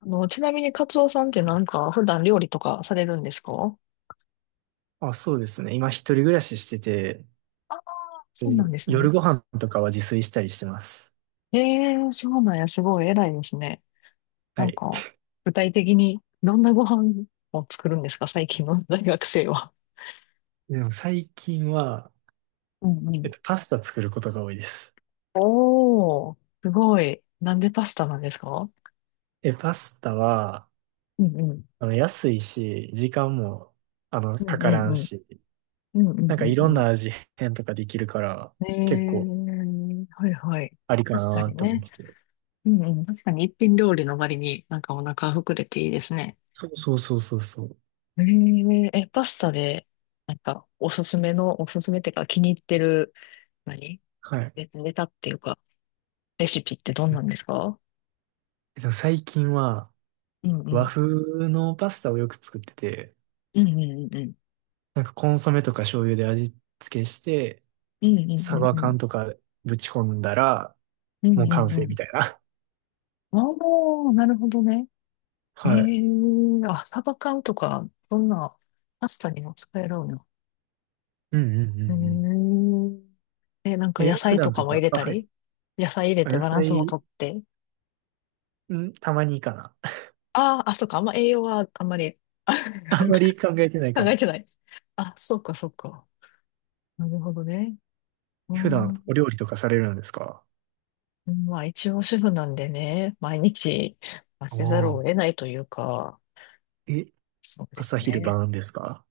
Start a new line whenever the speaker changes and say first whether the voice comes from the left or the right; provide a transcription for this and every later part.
left: ちなみにカツオさんってなんか普段料理とかされるんですか？
right: あ、そうですね。今一人暮らししてて、
left: ああー、そう
right: で
left: なんですね。
right: 夜ご飯とかは自炊したりしてます。
left: ええー、そうなんや、すごい偉いですね。
right: は
left: なん
right: い。
left: か、具体的にどんなご飯を作るんですか？最近の大学生は。
right: でも最近は、
left: うんうん。
right: パスタ作ることが多いです。
left: おー、すごい。なんでパスタなんですか？
right: え、パスタは、
left: うんうん。
right: 安いし、時間も、
left: う
right: か
left: んう
right: から
left: ん
right: ん
left: うん。
right: し、
left: うんう
right: な
left: ん
right: んか
left: う
right: い
left: ん
right: ろん
left: うん。
right: な味変とかできるから、
left: ええ
right: 結構
left: ー、はいはい。
right: ありか
left: 確か
right: な
left: に
right: と思
left: ね。
right: って。
left: うんうんうん、ええ、はいはい、確かにね、うんうん、確かに一品料理の割になんかお腹膨れていいですね。
right: そうそうそうそうそう。
left: えええ、パスタで、なんか、おすすめっていうか、気に入ってる、何
right: はい。
left: ネタっていうか、レシピってどんなんですか？
right: 最近は、
left: うんう
right: 和
left: ん。
right: 風のパスタをよく作ってて、
left: うんうんうんうん。
right: なんかコンソメとか醤油で味付けして、
left: うんうんう
right: サ
left: ん
right: バ
left: う
right: 缶
left: ん。
right: とかぶち込んだら、
left: う
right: も
left: ん
right: う
left: う
right: 完
left: んう
right: 成みた
left: ん。
right: いな。
left: ああ、なるほどね。え
right: はい。
left: ーあ、サバ缶とか、そんな、パスタにも使えるのよ。
right: うんうんうんうん。
left: えええ、なんか野
right: え、普
left: 菜と
right: 段
left: か
right: と
left: も入
right: か、
left: れ
right: あ、
left: た
right: はい。
left: り？野菜入れ
right: あ
left: て
right: 野
left: バランスもと
right: 菜、
left: って。
right: ん、たまにかな。
left: ああ、あ、そうか、あんま栄養はあんまり。
right: あんま り考えてない
left: 考
right: か
left: え
right: も。
left: てない。あ、そうか、そうか。なるほどね。うー
right: 普段お
left: ん。
right: 料理とかされるんですか？
left: まあ、一応主婦なんでね、毎日、まあ、
right: あ
left: せざる
right: あ。
left: を得ないというか、
right: え、
left: そうで
right: 朝
left: す
right: 昼
left: ね。
right: 晩ですか？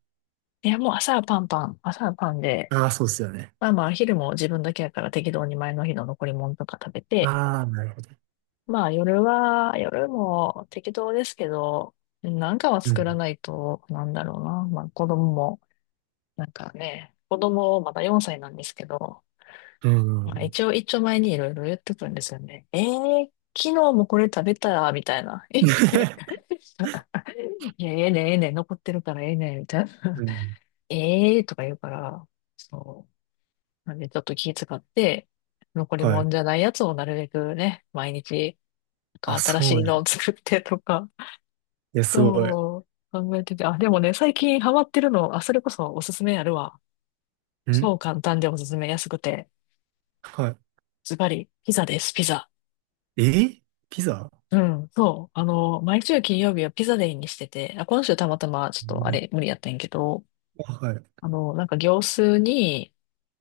left: いや、もう朝はパンで、
right: ああー、そうですよね。
left: まあまあ、昼も自分だけやから適当に前の日の残り物とか食べて、
right: ああ、なるほど。
left: まあ、夜も適当ですけど、なんかは
right: う
left: 作ら
right: ん。
left: ないと、なんだろうな。まあ、子供も、なんかね、子供まだ4歳なんですけど、
right: うん。
left: まあ、
right: うん。
left: 一応、一丁前にいろいろ言ってくるんですよね。昨日もこれ食べたら、みたいな。いや、ええねん、ええねん、残ってるからええねん、みたい
right: う
left: な。
right: ん。
left: ええー、とか言うから、そう。なんで、ちょっと気遣って、残 り
right: は
left: も
right: い。
left: んじゃないやつをなるべくね、毎日、な
right: あ、
left: んか新
right: そ
left: し
right: う
left: いの
right: ね。
left: を作ってとか、
right: いや、すごい。
left: そう、考えてて、あ、でもね、最近ハマってるの、あ、それこそおすすめあるわ。
right: ん
left: そう、簡単でおすすめ安くて、
right: は
left: ズバリ、ピザです、ピザ。
right: い。えピザ？
left: うん、そう。毎週金曜日はピザデイにしてて、あ、今週たまたまちょっ
right: う
left: とあ
right: ん
left: れ無理やったんやけど、
right: あはい。
left: なんか業数に、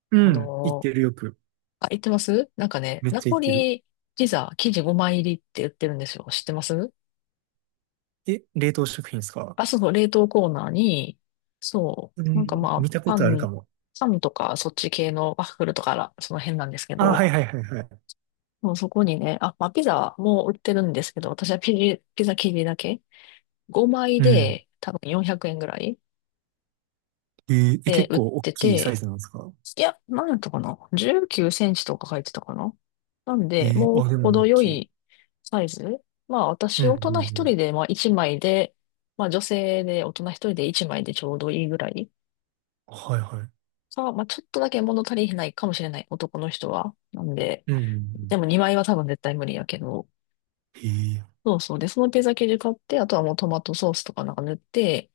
right: う
left: あ
right: ん。行って
left: の、
right: るよく。
left: あ、言ってますなんかね、
right: めっ
left: ナ
right: ちゃ行
left: ポ
right: ってる。
left: リピザ生地5枚入りって言ってるんですよ。知ってます？
right: え、冷凍食品ですか？
left: あ、そうそう、冷凍コーナーに、そ
right: う
left: う、なんか
right: ん、
left: まあ、
right: 見たこ
left: パ
right: とある
left: ン、
right: かも。
left: パンとかそっち系のワッフルとから、その辺なんですけ
right: あ、は
left: ど、
right: いはいはいはい。
left: もうそこにね、あ、まあ、ピザも売ってるんですけど、私はピザ生地だけ5枚
right: うん。
left: で多分400円ぐらい。
right: え、
left: で、
right: 結
left: 売っ
right: 構大
left: て
right: きいサイ
left: て、
right: ズなんですか？
left: いや、なんだったかな？ 19 センチとか書いてたかな？なんで、
right: えー、
left: もう
right: あ、でも大
left: 程よ
right: きい。
left: いサイズ。まあ
right: う
left: 私、
right: んうん
left: 大人
right: う
left: 一
right: ん。
left: 人で、まあ一枚で、まあ女性で大人一人で一枚でちょうどいいぐらい。
right: はいはい。
left: さあ、まあちょっとだけ物足りないかもしれない、男の人は。なんで、
right: うんうんう
left: で
right: ん。
left: も2枚は多分絶対無理やけど。
right: ええ
left: そうそう。で、そのピザ生地買って、あとはもうトマトソースとかなんか塗って、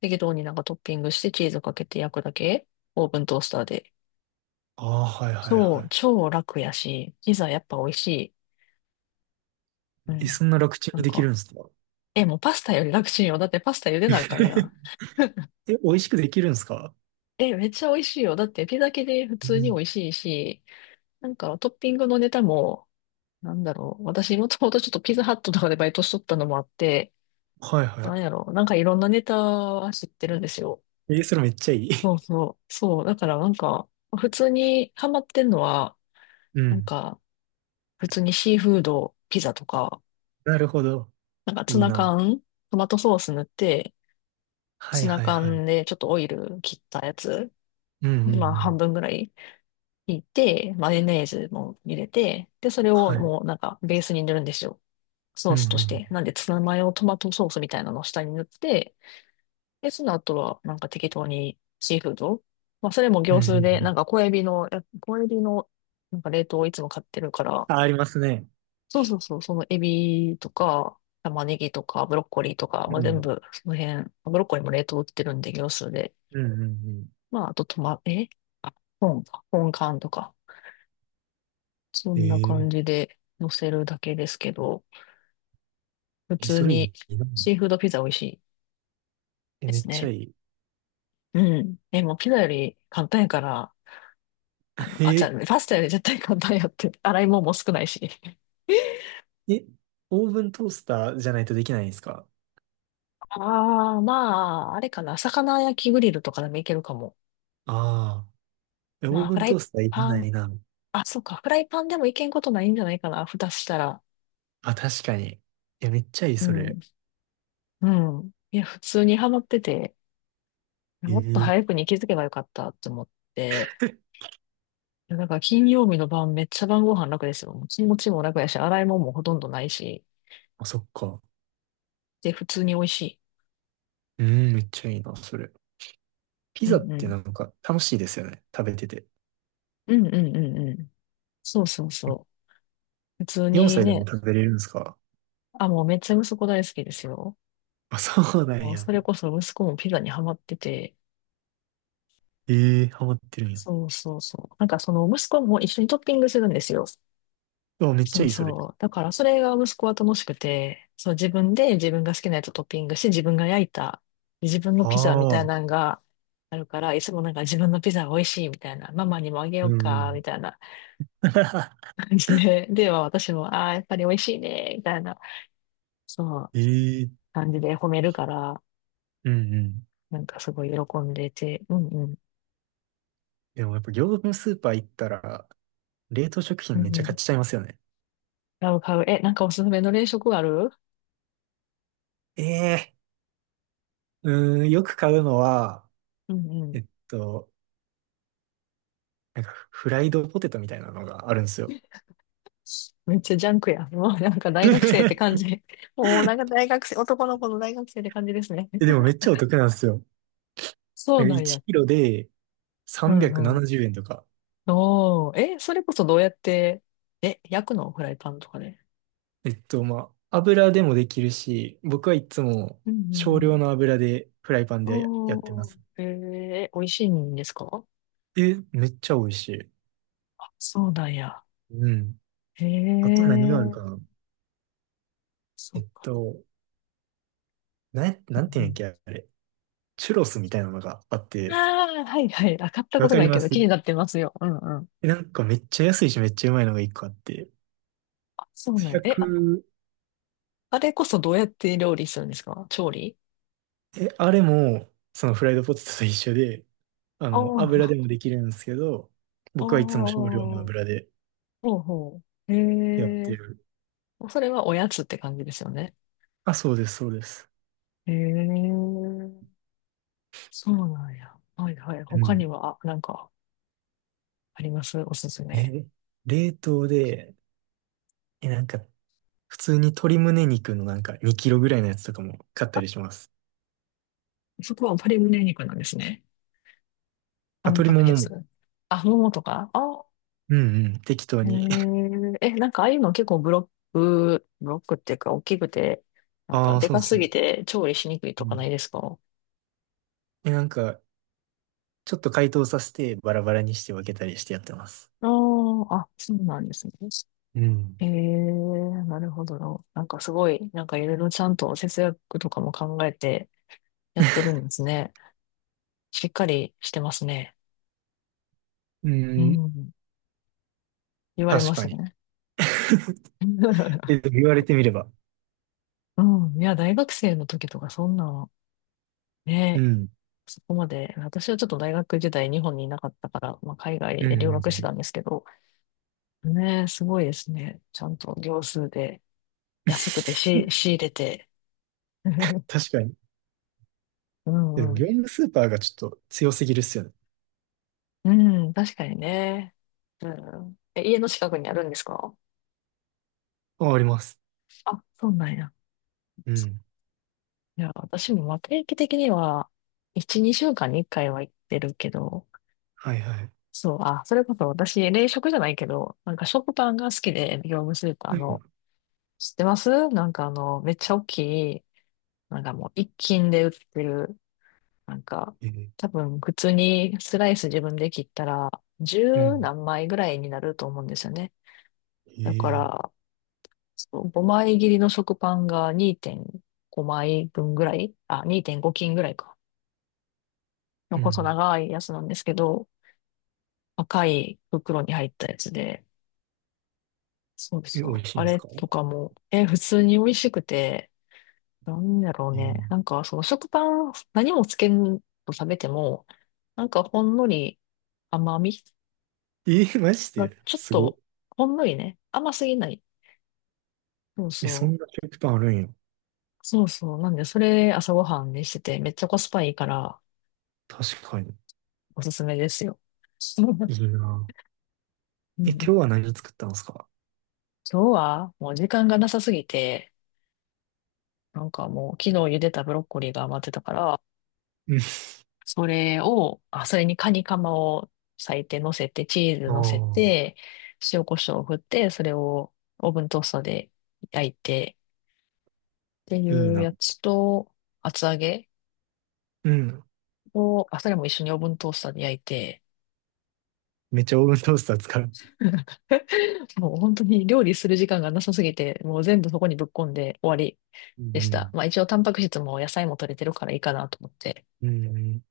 left: 適当になんかトッピングしてチーズかけて焼くだけ。オーブントースターで。
right: ああー、はいはい
left: そう、
right: は
left: 超楽やし、ピザやっぱ美味しい。う
right: い。え、
left: ん。
right: そんな楽ちん
left: な
right: に
left: ん
right: できる
left: か、
right: んですか？
left: え、もうパスタより楽しいよ。だってパスタ茹でなあかんやん。
right: え、美味しくできるんですか？
left: え、めっちゃ美味しいよ。だってピザ系で普
right: う
left: 通に美
right: ん。
left: 味しいし、なんかトッピングのネタも、なんだろう。私もともとちょっとピザハットとかでバイトしとったのもあって、
right: はいは
left: な
right: い。
left: んやろう。なんかいろんなネタは知ってるんですよ。
right: えそれめっちゃいい。
left: そう そう。そう。だからなんか、普通にハマってんのは、
right: う
left: なん
right: ん。
left: か、普通にシーフード、ピザとか、
right: なるほど。
left: なんかツ
right: いい
left: ナ
right: な。
left: 缶、トマトソース塗って、
right: は
left: ツ
right: い
left: ナ
right: はいはい。
left: 缶でちょっとオイル切ったやつ、
right: うんうん
left: まあ
right: う
left: 半
right: ん。
left: 分ぐらい引いて、マヨネーズも入れて、で、それ
right: は
left: を
right: い。
left: もうなんかベースに塗るんですよ。ソ
right: う
left: ー
right: んう
left: スとし
right: ん。
left: て。なんでツナマヨトマトソースみたいなのを下に塗って、で、その後はなんか適当にシーフード。まあそれも
right: う
left: 業
right: んう
left: ス
right: んう
left: ー
right: ん。
left: で、なんか小エビの、や小エビのなんか冷凍をいつも買ってるから、
right: あ、ありますね。
left: そうそうそう、そのエビとか、玉ねぎとか、ブロッコリーとか、
right: う
left: まあ全
right: ん。
left: 部、その辺、ブロッコリーも冷凍売ってるんで、業スーで。
right: うん、うん、うん。
left: まあ、あとトマ、あ、本か、本缶とか、そんな
right: ええ
left: 感じで乗せるだけですけど、普
right: え、
left: 通
right: それ
left: に
right: いいな。
left: シーフードピザ美味しい
right: え、
left: で
right: めっ
left: す
right: ちゃ
left: ね。
right: いい。
left: うん。え、もうピザより簡単やから、あ、じゃあ、
right: え
left: パスタより絶対簡単やって、洗い物も少ないし。
right: え、オーブントースターじゃないとできないんですか？
left: ああ、まあ、あれかな、魚焼きグリルとかでもいけるかも。
right: ああー、え、オー
left: まあ、
right: ブ
left: フ
right: ン
left: ラ
right: トー
left: イ
right: スターいら
left: パ
right: な
left: ン、
right: いな。
left: あ、そうか、フライパンでもいけんことないんじゃないかな、蓋したら。
right: あ、確かに。え、めっちゃいい、
left: う
right: そ
left: ん、
right: れ。
left: うん。いや、普通にハマってて、
right: え
left: もっと
right: え
left: 早くに気づけばよかったと思って、いやだから金曜日の晩、めっちゃ晩ご飯楽ですよ。もう気持ちも楽やし、洗い物もほとんどないし、
right: あ、そっか。
left: で、普通に美味しい。
right: うん、めっちゃいいな、それ。ピ
left: う
right: ザっ
left: んう
right: てな
left: ん。
right: んか楽しいですよね。食べてて。
left: うんうんうんうん。そうそうそう。普通
right: 4
left: に
right: 歳でも
left: ね、
right: 食べれるんですか？
left: あ、もうめっちゃ息子大好きですよ。
right: あ、そうなん
left: もう
right: や。
left: それこそ息子もピザにハマってて、
right: ええハマってるんや。
left: そうそうそう。なんかその息子も一緒にトッピングするんですよ。
right: あ、めっち
left: そ
right: ゃ
left: う
right: いい、それ。
left: そう。だからそれが息子は楽しくて、そう自分で自分が好きなやつをトッピングして自分が焼いた自分の
right: あ
left: ピザみたい
right: あ、
left: なのがあるから、いつもなんか自分のピザが美味しいみたいな、ママにもあげよ
right: うん
left: う
right: う
left: か、
right: ん。
left: みたいな 感じで、で、まあ私も、ああ、やっぱり美味しいね、みたいな、そう、
right: ええー、
left: 感じで褒めるから、
right: うんうん。
left: なんかすごい喜んでて、うんうん、
right: でもやっぱ業務スーパー行ったら、冷凍食品
left: う
right: めっ
left: ん
right: ち
left: う
right: ゃ買
left: ん、
right: っちゃいますよね。
left: 買う買う。え、なんかおすすめの冷食ある？
right: ええうーん、よく買うのは、
left: うんうん。
right: えっと、なんかフライドポテトみたいなのがあるんですよ。
left: めっちゃジャンクや。もうなんか大学生って感 じ。もうなんか大学生、男の子の大学生って感じですね。
right: えでもめっちゃお得なんですよ。
left: そ
right: な
left: う
right: んか
left: なん
right: 1
left: や。
right: キロで
left: うん
right: 370
left: うん。
right: 円とか。
left: おー、え、それこそどうやって、え、焼くの？フライパンとかで？
right: まあ、油でもできるし、僕はいつも
left: うんう
right: 少量
left: ん
right: の油でフライパン
left: う
right: で
left: ん。
right: やってま
left: おー、
right: す。
left: 美味しいんですか？
right: え、めっちゃ美味しい。
left: そうなんや。
right: うん。
left: へ
right: あと何
left: え
right: がある
left: ー、
right: かな？
left: そ
right: え
left: っ
right: っ
left: か。
right: と、
left: う
right: なんていうん
left: ん、
right: やっけ、あれ。チュロスみたいなのがあっ
left: あ
right: て、
left: あ、はいはい。あ、買ったこ
right: わ
left: と
right: か
left: な
right: り
left: いけ
right: ま
left: ど気に
right: す？
left: なってますよ。うんうん。
right: えなんかめっちゃ安いしめっちゃうまいのが一個あって、
left: あ、そうなんや。え、あ、
right: 100、
left: あれこそどうやって料理するんですか？調理？
right: え、あれも、そのフライドポテトと一緒で、
left: ああ
right: 油でも
left: ー、
right: できるんですけど、
left: お
right: 僕はいつも少量の
left: ー、
right: 油で
left: ほうほう。へ
right: やって
left: え。
right: る。
left: それはおやつって感じですよね。
right: あ、そうです、そうです。
left: へえ。そうなんや。はいはい。
right: う
left: 他に
right: ん。
left: は、なんか、あります？おすすめ。
right: え、冷凍で、え、なんか、普通に鶏胸肉のなんか2キロぐらいのやつとかも買ったりします。
left: そこは鶏胸肉なんですね。タ
right: あ、
left: ン
right: 鶏
left: パ
right: も
left: ク
right: もも。
left: 質。あ、ももとかあ、
right: うんうん、適当
left: へ
right: に。
left: え。え、なんかああいうの結構ブロックっていうか大きくて、なんか
right: ああ、
left: で
right: そうっ
left: かす
right: す。
left: ぎて調理しにくい
right: う
left: とかな
right: ん。
left: いですか？
right: え、なんか、ちょっと解凍させてバラバラにして分けたりしてやってます。
left: ああー、あ、そうなんですね。
right: うん。
left: ええ、なるほどな。なんかすごい、なんかいろいろちゃんと節約とかも考えてやってるんですね。しっかりしてますね。
right: う
left: う
right: ん、
left: ん。言われ
right: 確
left: ま
right: か
left: す
right: に。
left: ね。
right: え、でも言われてみれば。
left: うん。いや、大学生の時とかそんな、
right: う
left: ね、
right: ん。
left: そこまで、私はちょっと大学時代日本にいなかったから、まあ、海
right: う
left: 外
right: ん。
left: で留
right: うん
left: 学してたんですけど、ね、すごいですね。ちゃんと行数で安くてし仕 入れて。
right: 確かに。
left: う
right: でも
left: んう
right: 業
left: ん。
right: 務スーパーがちょっと強すぎるっすよね。
left: うん、確かにね。うん。え、家の近くにあるんですか？
right: あ、あります。
left: あ、そうなんや。
right: うん。
left: いや、私もまあ定期的には、1、2週間に1回は行ってるけど、
right: はいはい。
left: そう、あ、それこそ私、冷食じゃないけど、なんか食パンが好きで、業務スーパー
right: う
left: の、
right: ん。
left: 知ってます？なんかめっちゃ大きい、なんかもう一斤で売ってる、なんか、
right: えー、
left: 多分普通にスライス自分で切ったら、
right: う
left: 十
right: ん。
left: 何枚ぐらいになると思うんですよね。だか
right: えー
left: ら、そう、5枚切りの食パンが2.5枚分ぐらい、あ、2.5斤ぐらいか。の
right: う
left: 細
right: ん。
left: 長いやつなんですけど、赤い袋に入ったやつで、そう
right: え、
left: そ
right: 美味
left: う。
right: しいん
left: あ
right: です
left: れ
right: か？
left: とかも、え、普通に美味しくて、なんだろう
right: え
left: ね。
right: ー
left: なんか、その食パン、何もつけんと食べても、なんかほんのり甘み
right: えーマジ
left: が
right: で
left: ちょっ
right: すご
left: と、
right: い。
left: ほんのりね、甘すぎない。そう
right: え、
left: そ
right: そんな
left: う。
right: 食パンあるんや。
left: そうそう。なんで、それ朝ごはんにしてて、めっちゃコスパいいから、
right: 確かに。
left: おすすめですよ。
right: いいな。
left: うん、
right: え、今日
left: 今
right: は何作ったんですか？
left: 日はもう時間がなさすぎて、なんかもう昨日茹でたブロッコリーが余ってたから、
right: うん。
left: それを、あ、それにカニカマを裂いて乗せて、チーズ
right: あ
left: 乗せて、塩コショウを振って、それをオーブントースターで焼いてってい
right: あ、いい
left: う
right: な。
left: やつと、厚揚げ
right: うん。
left: を、あ、それも一緒にオーブントースターで焼いて、
right: めっちゃオーブントースター使う。
left: もう本当に料理する時間がなさすぎて、もう全部そこにぶっ込んで終わり
right: う
left: でした。
right: ん。
left: まあ一応タンパク質も野菜も取れてるからいいかなと思って。
right: うん。うん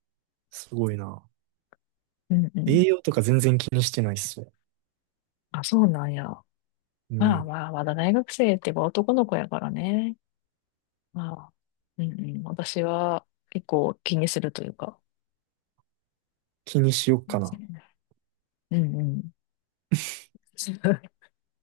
right: すごいな。
left: うんうん。
right: 栄養とか全然気にしてないっすね。
left: あ、そうなんや。
right: う
left: まあ
right: ん。
left: まあ、まだ大学生ってば男の子やからね。まあ、うんうん。私は結構気にするというか。
right: 気にしよっか
left: そう
right: な。
left: ね、うんうん。